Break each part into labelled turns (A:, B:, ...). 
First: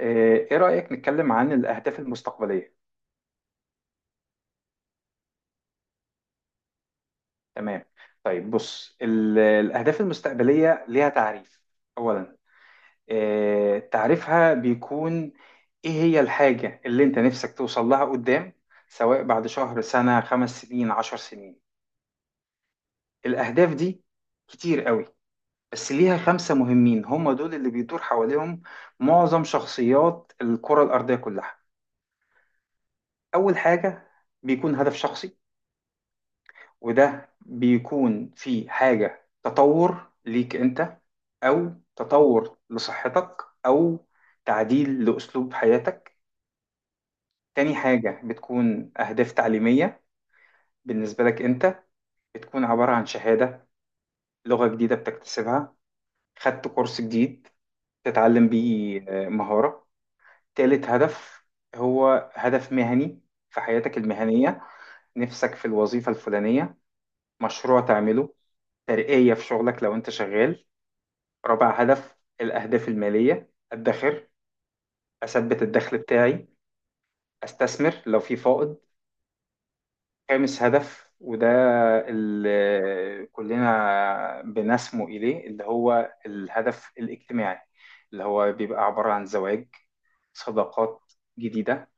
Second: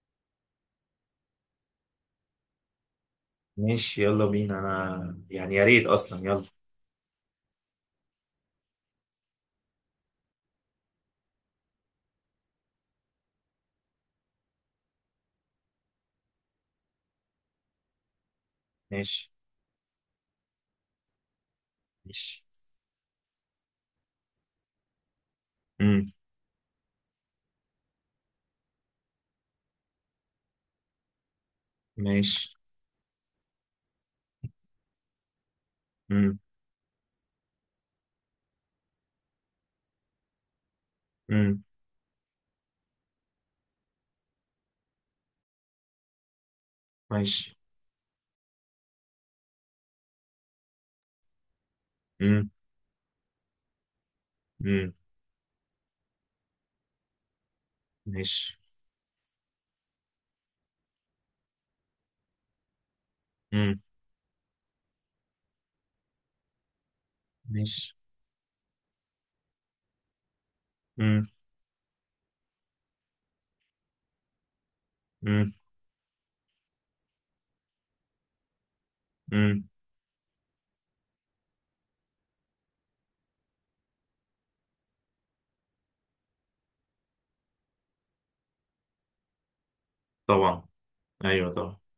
A: ايه رأيك نتكلم عن الأهداف المستقبلية؟
B: ماشي، يلا بينا. انا يعني يا ريت اصلا يلا.
A: تمام. طيب بص، الأهداف المستقبلية ليها تعريف. أولا، إيه تعريفها؟ بيكون ايه هي الحاجة اللي انت نفسك توصل لها قدام، سواء
B: ماشي.
A: بعد شهر، سنة، 5 سنين، 10 سنين.
B: ماشي.
A: الأهداف دي كتير قوي، بس
B: امم.
A: ليها خمسة مهمين، هم دول اللي بيدور حواليهم معظم شخصيات الكرة الأرضية كلها.
B: ماشي.
A: أول حاجة بيكون هدف شخصي،
B: امم.
A: وده بيكون في حاجة تطور ليك انت،
B: امم.
A: او تطور لصحتك، او تعديل لأسلوب حياتك.
B: ماشي.
A: تاني حاجة بتكون أهداف تعليمية بالنسبة لك انت،
B: امم.
A: بتكون عبارة عن شهادة، لغة
B: امم.
A: جديدة بتكتسبها، خدت كورس جديد تتعلم
B: ماشي.
A: بيه مهارة. تالت هدف هو هدف مهني في
B: امم.
A: حياتك المهنية، نفسك في الوظيفة الفلانية، مشروع
B: ماشي.
A: تعمله، ترقية في شغلك لو انت شغال.
B: امم.
A: رابع هدف الأهداف المالية، أدخر،
B: امم.
A: أثبت الدخل بتاعي، أستثمر لو في فائض.
B: امم.
A: خامس هدف وده اللي كلنا بنسمو إليه اللي هو الهدف الاجتماعي، اللي هو بيبقى عبارة عن زواج،
B: طبعا.
A: صداقات
B: ايوه طبعا.
A: جديدة،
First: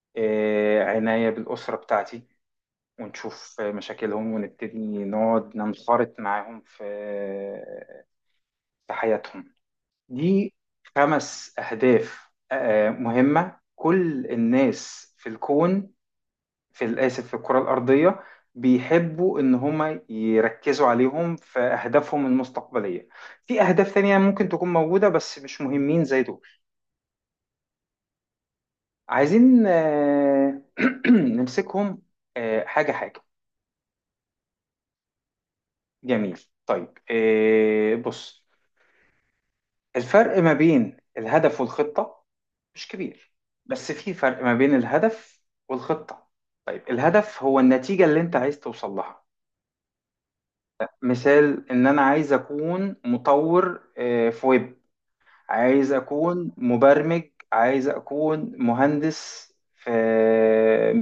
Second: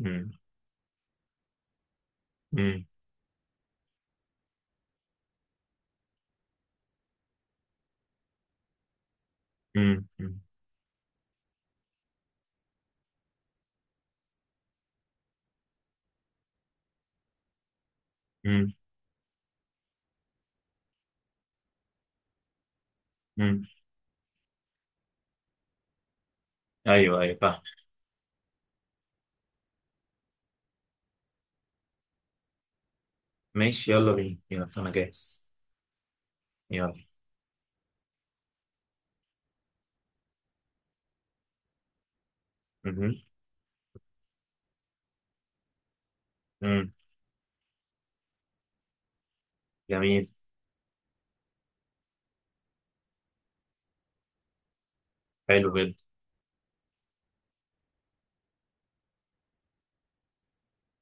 B: امم.
A: عناية بالأسرة بتاعتي،
B: امم.
A: ونشوف مشاكلهم ونبتدي نقعد ننخرط معاهم في حياتهم.
B: امم.
A: دي خمس أهداف مهمة كل الناس في الكون، في الآسف في الكرة الأرضية،
B: امم.
A: بيحبوا إن هما يركزوا عليهم في أهدافهم المستقبلية. في
B: امم.
A: أهداف تانية ممكن تكون موجودة بس مش مهمين زي دول.
B: ايوه ايوه فاهم.
A: عايزين نمسكهم حاجة حاجة.
B: ماشي يلا بينا، يلا انا جاهز.
A: جميل.
B: يلا.
A: طيب، بص، الفرق ما بين الهدف والخطة مش
B: امم.
A: كبير، بس في فرق ما بين الهدف والخطة.
B: امم.
A: الهدف هو النتيجة اللي انت عايز توصل لها.
B: جميل.
A: مثال، ان انا عايز اكون مطور في ويب،
B: حلو
A: عايز
B: جدا.
A: اكون مبرمج، عايز اكون مهندس في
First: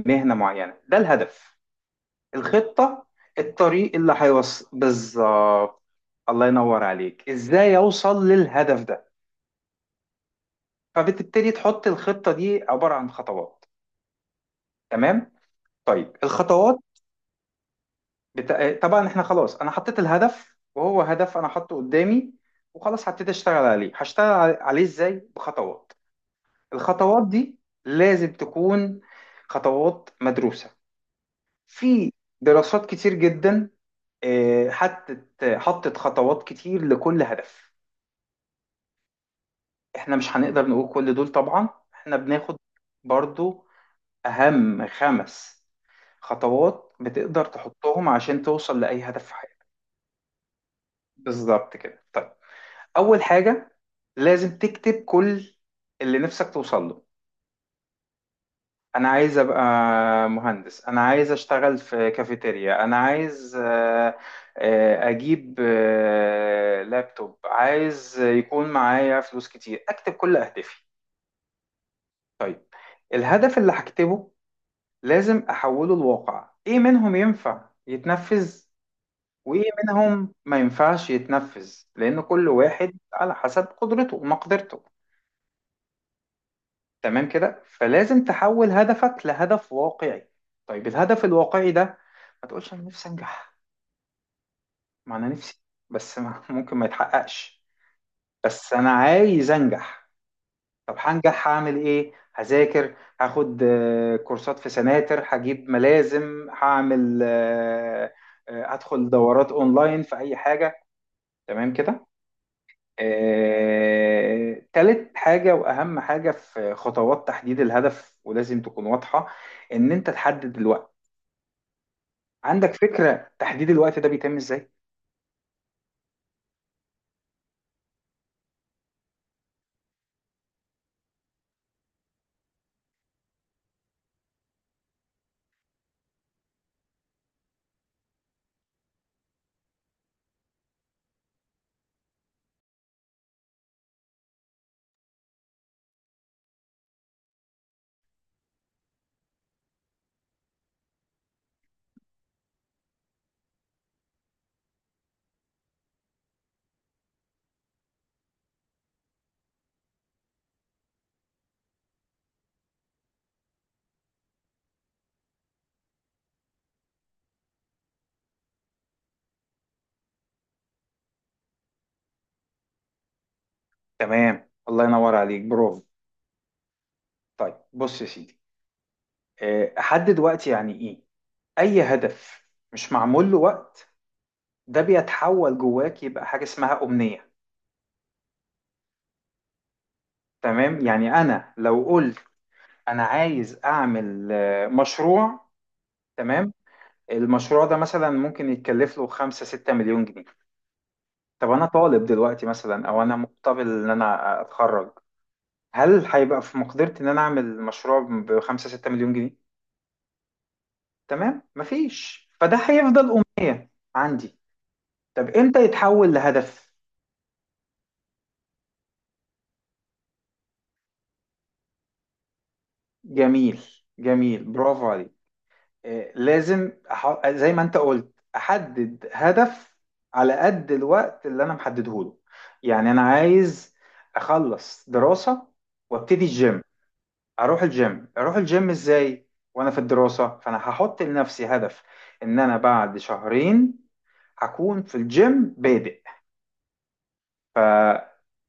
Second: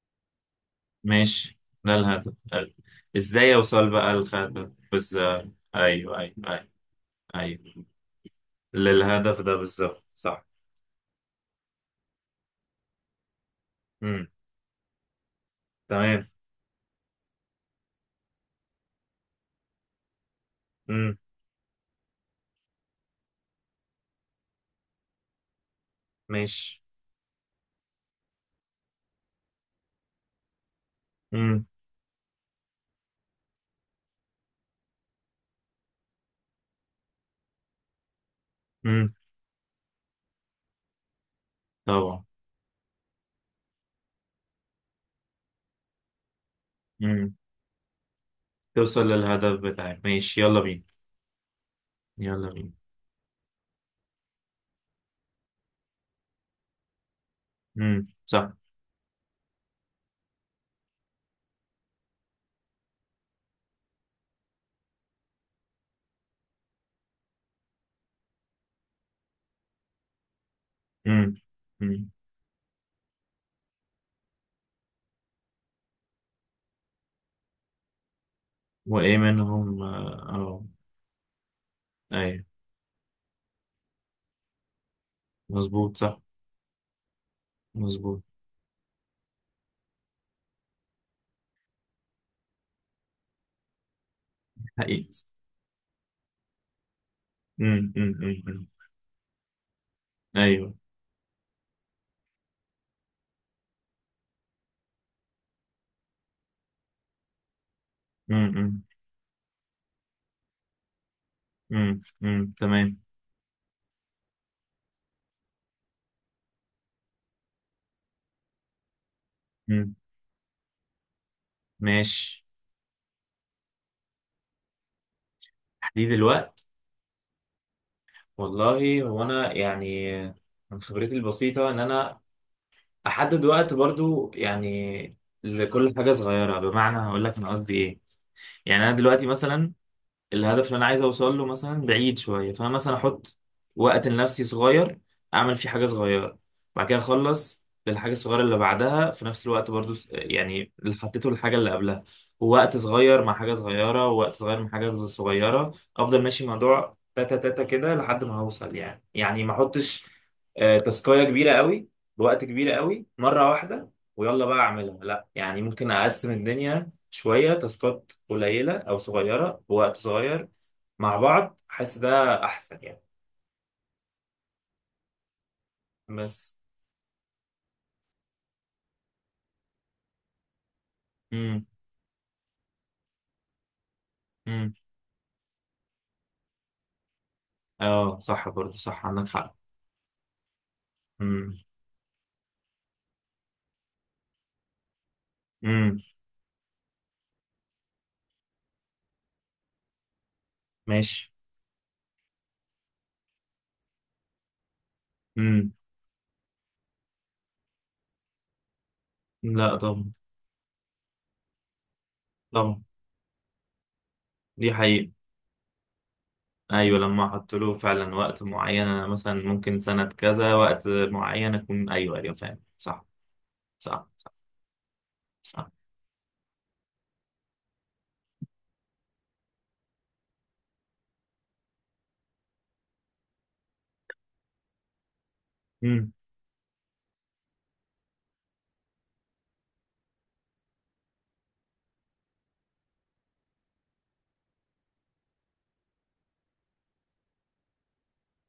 A: مهنة معينة. ده الهدف.
B: ماشي. ده الهدف.
A: الخطة
B: ازاي اوصل
A: الطريق
B: بقى
A: اللي هيوصل
B: الهدف بس؟
A: بالظبط.
B: ايوه ايوه
A: الله
B: ايوه
A: ينور عليك، ازاي
B: ايوه،
A: اوصل للهدف ده.
B: للهدف ده بالظبط، صح.
A: فبتبتدي تحط الخطة، دي عبارة عن خطوات.
B: امم.
A: تمام. طيب
B: تمام.
A: الخطوات، طبعا احنا خلاص انا حطيت الهدف وهو
B: امم.
A: هدف انا حاطه قدامي. وخلاص هبتدي اشتغل عليه، هشتغل عليه ازاي، بخطوات.
B: ماشي.
A: الخطوات دي لازم تكون خطوات مدروسة.
B: امم.
A: في دراسات كتير جدا، حطت خطوات كتير لكل هدف.
B: امم.
A: احنا مش هنقدر نقول كل دول طبعا. احنا
B: طبعا.
A: بناخد برضو اهم خمس خطوات
B: امم.
A: بتقدر تحطهم عشان توصل لأي
B: توصل
A: هدف في
B: للهدف
A: حياتك.
B: بتاعك، ماشي يلا بينا.
A: بالظبط كده. طيب،
B: يلا بينا.
A: اول حاجه لازم تكتب كل اللي نفسك توصل له.
B: صح.
A: انا عايز ابقى مهندس، انا عايز اشتغل في كافيتيريا، انا عايز اجيب لابتوب، عايز يكون معايا فلوس كتير. اكتب كل اهدافي.
B: امم. امم.
A: طيب الهدف اللي هكتبه لازم احوله لواقع، ايه منهم ينفع يتنفذ
B: وايه
A: وايه
B: منهم
A: منهم ما ينفعش يتنفذ، لان
B: ايوه
A: كل واحد على حسب قدرته ومقدرته.
B: مظبوط صح.
A: تمام كده.
B: مظبوط.
A: فلازم تحول هدفك لهدف واقعي. طيب الهدف الواقعي ده، ما تقولش انا نفسي انجح. ما
B: حقيقي.
A: انا نفسي، بس ما ممكن ما يتحققش.
B: امم. امم. أمم.
A: بس انا عايز انجح.
B: ايوه.
A: طب هنجح هعمل ايه؟ هذاكر، هاخد كورسات في سناتر، هجيب ملازم، هعمل
B: امم. امم.
A: هدخل دورات اونلاين في اي حاجة. تمام كده.
B: أمم. تمام.
A: تالت حاجة وأهم حاجة في خطوات تحديد الهدف، ولازم تكون واضحة، إن
B: امم.
A: أنت تحدد الوقت.
B: ماشي.
A: عندك فكرة تحديد الوقت ده بيتم إزاي؟
B: تحديد الوقت. والله هو انا يعني من خبرتي البسيطة إن أنا احدد وقت برضو يعني لكل حاجه صغيره. بمعنى هقول لك انا قصدي ايه. يعني انا دلوقتي مثلا الهدف اللي انا عايز اوصل له مثلا بعيد شويه، فانا مثلا احط وقت لنفسي صغير اعمل فيه حاجه صغيره. بعد كده اخلص للحاجه الصغيره اللي بعدها في نفس الوقت برضو يعني اللي حطيته للحاجه اللي قبلها. ووقت صغير مع حاجه صغيره، ووقت صغير مع حاجه صغيره، افضل ماشي موضوع تاتا تاتا كده لحد ما هوصل يعني. يعني ما احطش تاسكايه كبيره قوي بوقت كبير قوي مره واحده، ويلا بقى اعملها. لا يعني ممكن اقسم الدنيا شوية تاسكات قليلة أو صغيرة بوقت صغير مع بعض. حاسس ده أحسن يعني.
A: تمام الله ينور عليك، برافو.
B: بس.
A: طيب بص يا سيدي، أحدد وقت يعني إيه؟
B: امم.
A: أي هدف مش معمول له وقت
B: امم.
A: ده بيتحول جواك يبقى حاجة اسمها أمنية.
B: اه صح برضه، صح عندك حق.
A: تمام. يعني أنا
B: امم.
A: لو قلت أنا عايز أعمل مشروع،
B: امم.
A: تمام، المشروع ده مثلا ممكن يتكلف له 5 6 مليون جنيه.
B: ماشي.
A: طب انا طالب دلوقتي مثلا او انا مقتبل ان انا اتخرج،
B: امم.
A: هل هيبقى في مقدرتي ان انا اعمل مشروع ب 5 6 مليون جنيه؟
B: لا طبعا.
A: تمام، مفيش. فده
B: طبعا.
A: هيفضل أم عندي.
B: دي حقيقة.
A: طب امتى يتحول لهدف؟
B: أيوة، لما أحط له فعلا وقت معين. أنا مثلا ممكن سنة كذا وقت معين أكون، أيوة أيوة فاهم صح.
A: جميل
B: صح صح
A: جميل برافو عليك.
B: صح.
A: لازم زي ما انت قلت احدد هدف على قد الوقت اللي انا محدده له. يعني انا عايز اخلص دراسة
B: امم.
A: وابتدي الجيم، اروح الجيم. اروح الجيم ازاي وانا في الدراسة؟ فانا هحط لنفسي هدف ان انا بعد شهرين هكون في الجيم بادئ.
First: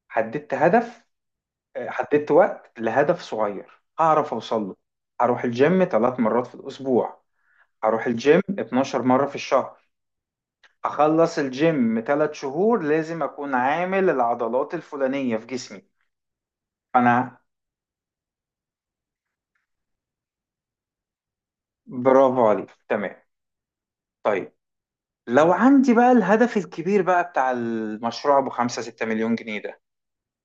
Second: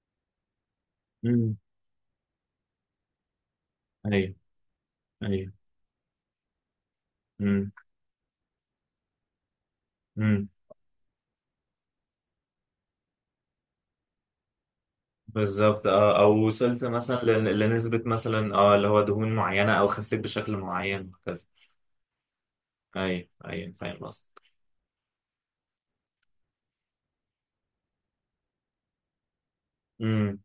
A: حددت هدف،
B: امم.
A: حددت وقت لهدف صغير هعرف
B: أيوة.
A: اوصل له. هروح
B: أيوة.
A: الجيم ثلاث مرات في الاسبوع، هروح الجيم 12 مرة في الشهر.
B: امم.
A: هخلص الجيم 3 شهور لازم اكون عامل العضلات الفلانية في جسمي
B: بالظبط اه، او وصلت مثلا
A: انا.
B: لنسبة مثلا اه اللي هو دهون معينة، او خسيت بشكل معين وهكذا.
A: برافو عليك تمام.
B: ايوه ايوه فاهم قصدك.
A: طيب لو عندي بقى الهدف الكبير بقى بتاع المشروع ابو 5 6 مليون جنيه ده،
B: امم.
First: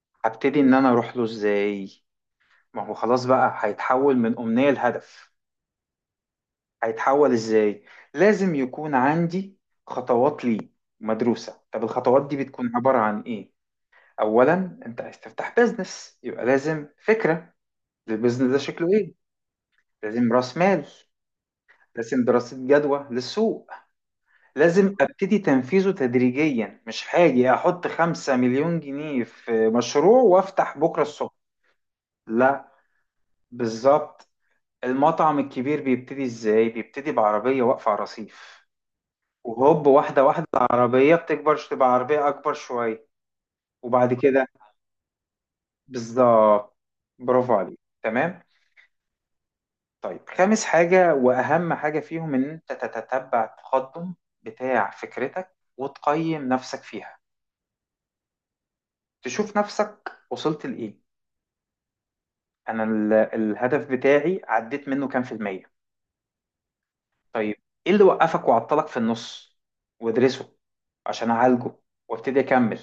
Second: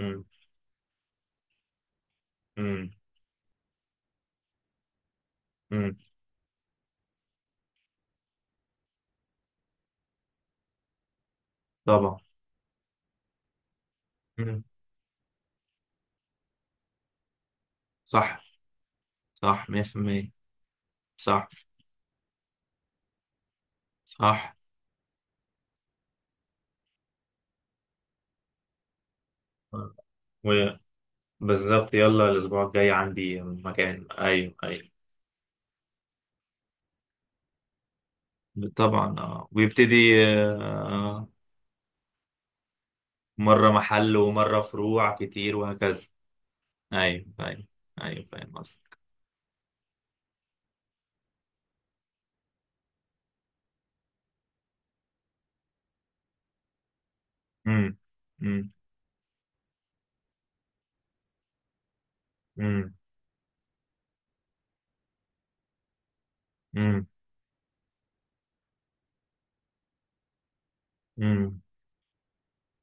B: امم.
A: هبتدي ان انا اروح له ازاي؟ ما
B: امم.
A: هو خلاص بقى هيتحول من امنية لهدف.
B: امم.
A: هيتحول ازاي؟ لازم يكون عندي خطوات ليه مدروسة. طب
B: طبعا.
A: الخطوات دي بتكون عبارة عن ايه؟
B: امم.
A: اولا، انت عايز تفتح بيزنس، يبقى لازم فكرة
B: صح.
A: للبيزنس ده، شكله ايه.
B: صح 100%
A: لازم راس مال،
B: صح.
A: لازم دراسة جدوى للسوق،
B: صح.
A: لازم ابتدي تنفيذه تدريجيا. مش هاجي احط 5 مليون جنيه في مشروع وافتح بكرة الصبح.
B: وبالظبط يلا الاسبوع
A: لا،
B: الجاي عندي مكان،
A: بالظبط.
B: ايوه ايوه.
A: المطعم الكبير بيبتدي ازاي؟ بيبتدي بعربية واقفة على رصيف،
B: طبعا اه
A: وهوب
B: ويبتدي.
A: واحدة واحدة العربية
B: آه
A: بتكبر تبقى عربية اكبر شوية.
B: مرة
A: وبعد
B: محل
A: كده
B: ومرة فروع كتير وهكذا.
A: بالظبط.
B: ايوه
A: برافو
B: ايوه
A: عليك
B: ايوه
A: تمام.
B: فاهم قصدك.
A: طيب خامس حاجة واهم حاجة فيهم، ان انت تتتبع التقدم بتاع فكرتك وتقيم نفسك فيها.
B: امم. امم.
A: تشوف نفسك وصلت لإيه. انا
B: امم.
A: الهدف بتاعي عديت منه كام في المية. طيب، ايه اللي وقفك وعطلك في النص، وادرسه عشان
B: امم.
A: اعالجه وابتدي اكمل.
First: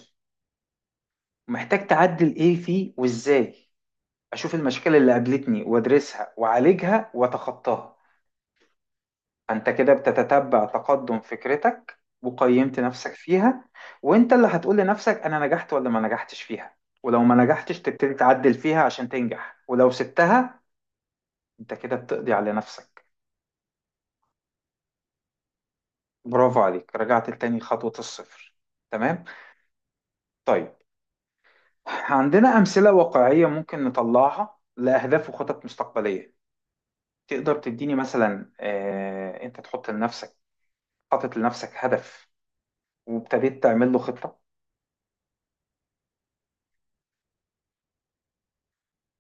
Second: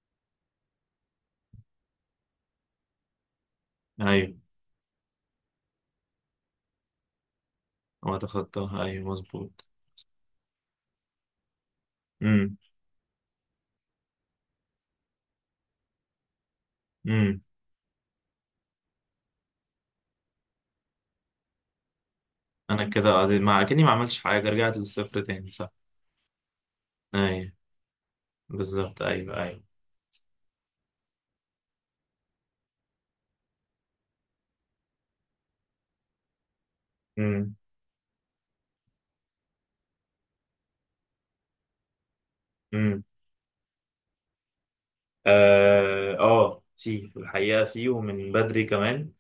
A: محتاج تعدل ايه فيه وازاي.
B: ايوه،
A: اشوف المشكلة اللي قابلتني وادرسها واعالجها واتخطاها.
B: هو تخطاها، ايوه مظبوط.
A: انت كده بتتتبع تقدم فكرتك
B: امم.
A: وقيمت نفسك فيها، وانت اللي هتقول لنفسك انا نجحت ولا ما نجحتش فيها. ولو ما
B: امم.
A: نجحتش تبتدي تعدل فيها عشان تنجح، ولو سبتها انت كده بتقضي على
B: انا
A: نفسك.
B: كده ما اكني ما عملتش حاجه، رجعت للصفر تاني صح.
A: برافو عليك، رجعت
B: ايوه.
A: لتاني خطوة الصفر.
B: بالظبط
A: تمام.
B: ايوه ايوه.
A: طيب، عندنا أمثلة واقعية ممكن نطلعها لأهداف وخطط مستقبلية.
B: امم.
A: تقدر تديني مثلا أنت تحط لنفسك، حاطط لنفسك هدف
B: امم.
A: وابتديت تعمل له خطة؟
B: في الحقيقه في، ومن بدري كمان.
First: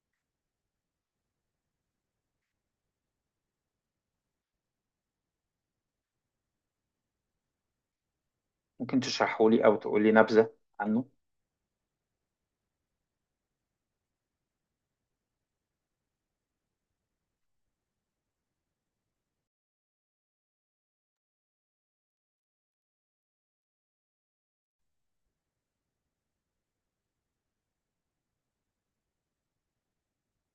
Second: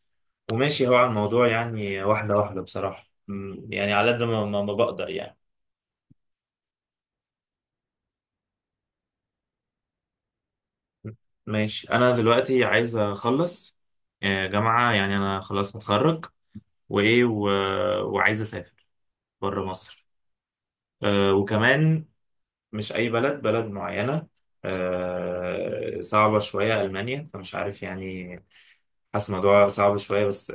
B: وماشي هو على الموضوع يعني، واحده واحده بصراحه. يعني على قد ما بقدر يعني.
A: ممكن تشرحه لي أو تقول لي نبذة عنه.
B: ماشي. انا دلوقتي عايز اخلص جامعة. يعني انا خلاص متخرج. وايه وعايز اسافر بره مصر. وكمان مش أي بلد، بلد معينة، صعبة شوية، ألمانيا. فمش عارف يعني، حاسس الموضوع صعب شوية، بس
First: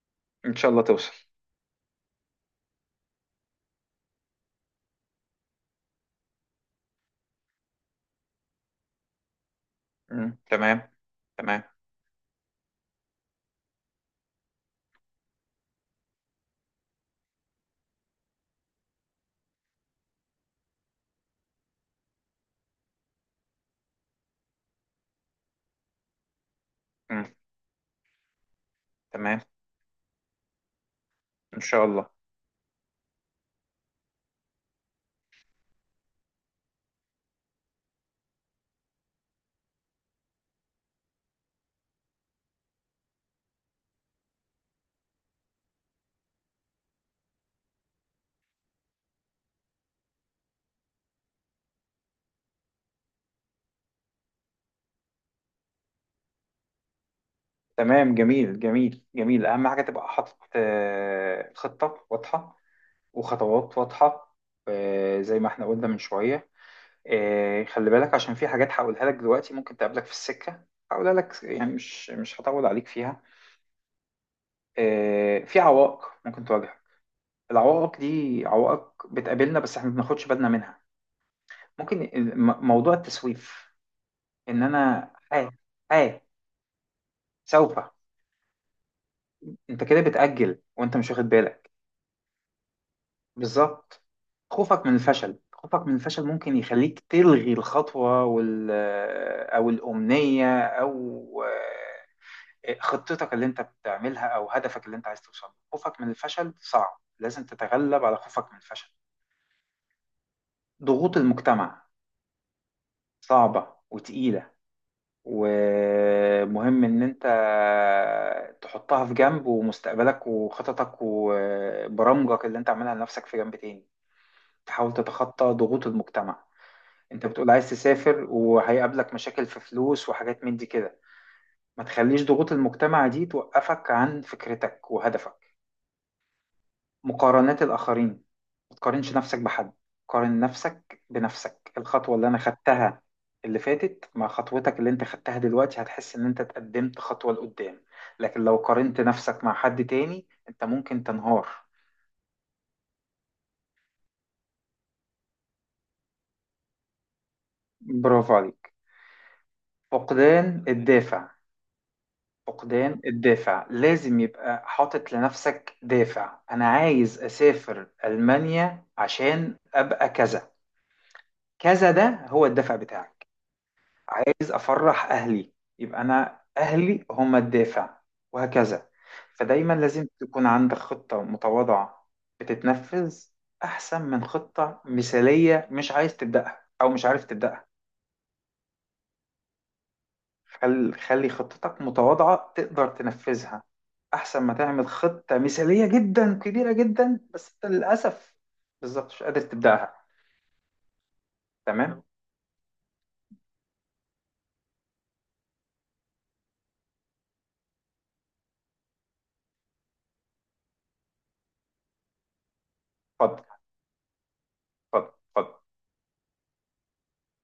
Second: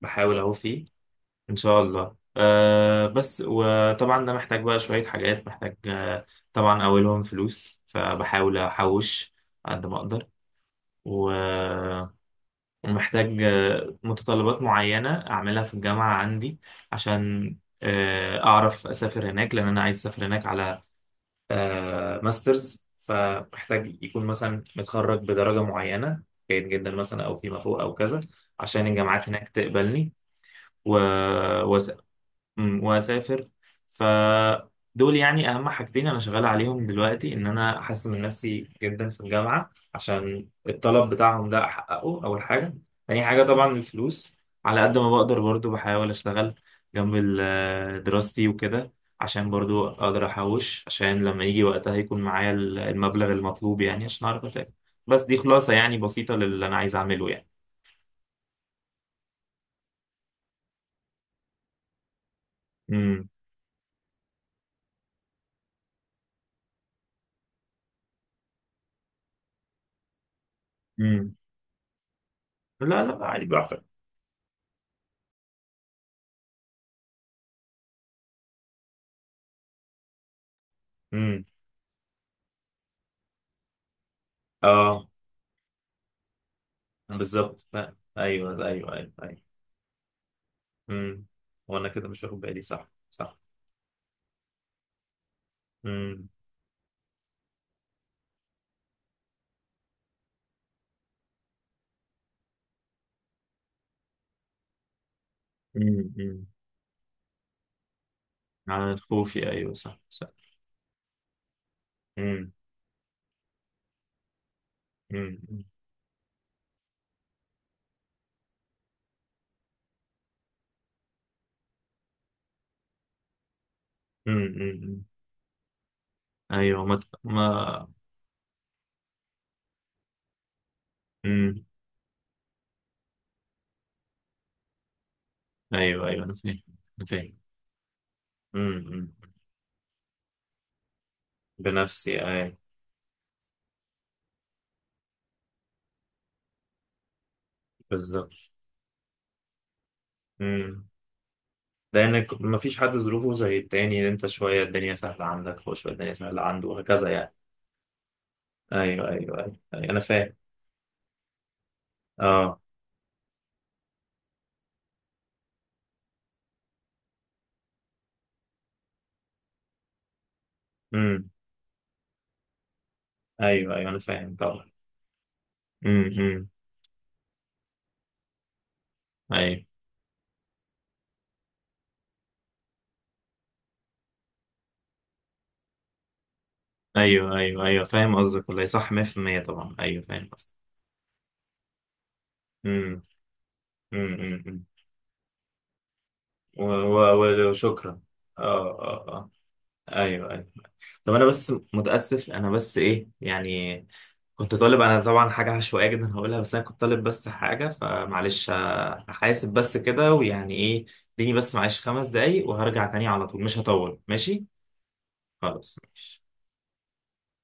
B: بحاول أهو
A: إن شاء الله
B: فيه.
A: توصل.
B: إن شاء الله. بس وطبعا ده محتاج بقى شوية حاجات. محتاج طبعا أولهم فلوس، فبحاول أحوش قد ما أقدر.
A: مم. تمام.
B: و-
A: تمام.
B: ومحتاج متطلبات معينة أعملها في الجامعة عندي عشان أعرف أسافر هناك، لأن أنا عايز أسافر هناك على ماسترز. فمحتاج يكون مثلا متخرج بدرجة معينة، جيد جدا مثلا
A: مم.
B: أو فيما فوق أو كذا، عشان الجامعات
A: تمام.
B: هناك تقبلني. و...
A: إن شاء الله.
B: واسافر. فدول يعني اهم حاجتين انا شغال عليهم دلوقتي، ان انا احسن من نفسي جدا في الجامعه عشان الطلب بتاعهم ده احققه، اول حاجه. تاني حاجه طبعا الفلوس، على قد ما بقدر برضو بحاول اشتغل جنب دراستي وكده، عشان برضو اقدر احوش، عشان لما يجي وقتها يكون معايا المبلغ المطلوب يعني، عشان اعرف اسافر. بس دي خلاصه يعني بسيطه للي انا عايز اعمله يعني.
A: تمام، جميل جميل جميل. أهم حاجة تبقى حاطط خطة واضحة
B: امم.
A: وخطوات واضحة. زي ما احنا قلنا من شوية. خلي بالك عشان في حاجات هقولها لك دلوقتي ممكن تقابلك في السكة. هقولها
B: امم.
A: لك يعني مش هطول
B: لا
A: عليك فيها.
B: لا، عادي براحتك.
A: في عوائق ممكن تواجهك. العوائق دي عوائق بتقابلنا بس احنا ما بناخدش بالنا منها.
B: امم.
A: ممكن موضوع التسويف، ان
B: اه
A: انا اه
B: بالظبط
A: سوف،
B: ايوه ايوه ايوه ايوه.
A: انت كده بتأجل وانت مش
B: امم.
A: واخد بالك.
B: وانا كده مش واخد بالي، صح صح.
A: بالظبط. خوفك من الفشل، خوفك من الفشل
B: امم.
A: ممكن يخليك تلغي الخطوة وال، أو الأمنية، أو خطتك اللي أنت بتعملها، أو هدفك اللي أنت عايز توصل له. خوفك من
B: أمم.
A: الفشل صعب، لازم تتغلب على خوفك من الفشل.
B: على الخوفي، ايوه صح صح.
A: ضغوط المجتمع
B: امم.
A: صعبة وتقيلة،
B: امم.
A: ومهم إن أنت تحطها في جنب، ومستقبلك وخططك وبرامجك اللي أنت عاملها لنفسك في جنب تاني. تحاول
B: أمم.
A: تتخطى ضغوط المجتمع.
B: ايوه ما
A: انت بتقول عايز
B: ما
A: تسافر وهيقابلك مشاكل في فلوس وحاجات من دي كده،
B: امم.
A: ما تخليش ضغوط المجتمع دي توقفك عن فكرتك وهدفك.
B: ايوه ايوه انا فاهم. انا فاهم.
A: مقارنات الآخرين، ما
B: أمم.
A: تقارنش نفسك بحد، قارن نفسك بنفسك. الخطوة
B: بنفسي
A: اللي انا
B: ايوه.
A: خدتها اللي فاتت مع خطوتك اللي انت خدتها دلوقتي، هتحس ان انت اتقدمت خطوة لقدام.
B: بالظبط.
A: لكن لو قارنت نفسك مع حد تاني، انت
B: امم.
A: ممكن تنهار.
B: لانك ما فيش حد ظروفه زي التاني، انت شويه الدنيا سهله عندك، هو شويه الدنيا سهله عنده وهكذا يعني.
A: برافو عليك.
B: ايوه ايوه ايوه، أيوة انا فاهم.
A: فقدان الدافع،
B: اه.
A: فقدان الدافع لازم يبقى حاطط لنفسك دافع. انا عايز اسافر المانيا عشان ابقى كذا
B: امم.
A: كذا، ده هو الدافع بتاعك.
B: ايوه ايوه انا فاهم
A: عايز
B: طبعا.
A: افرح اهلي، يبقى انا
B: امم.
A: اهلي هم الدافع. وهكذا.
B: ايوه
A: فدايما لازم تكون عندك خطة متواضعة بتتنفذ، احسن من خطة مثالية مش عايز تبدأها او مش عارف
B: ايوه
A: تبدأها.
B: ايوه ايوه فاهم قصدك، والله صح 100% طبعا. ايوه فاهم قصدك.
A: خلي خطتك متواضعة تقدر
B: امم.
A: تنفذها،
B: أمم.
A: أحسن ما
B: امم.
A: تعمل خطة مثالية جدا
B: و-
A: كبيرة جدا بس أنت
B: وشكرا.
A: للأسف
B: اه
A: بالظبط
B: اه
A: مش
B: اه.
A: قادر تبدأها.
B: ايوه ايوه. طب انا بس
A: تمام؟
B: متاسف، انا بس ايه يعني. كنت طالب انا طبعا حاجه عشوائيه جدا هقولها، بس انا كنت طالب بس حاجه، فمعلش هحاسب بس كده ويعني ايه. اديني بس معلش 5 دقايق وهرجع تاني على طول،
A: اتفضل،
B: مش هطول ماشي.
A: اتفضل اتفضل.
B: خلاص ماشي.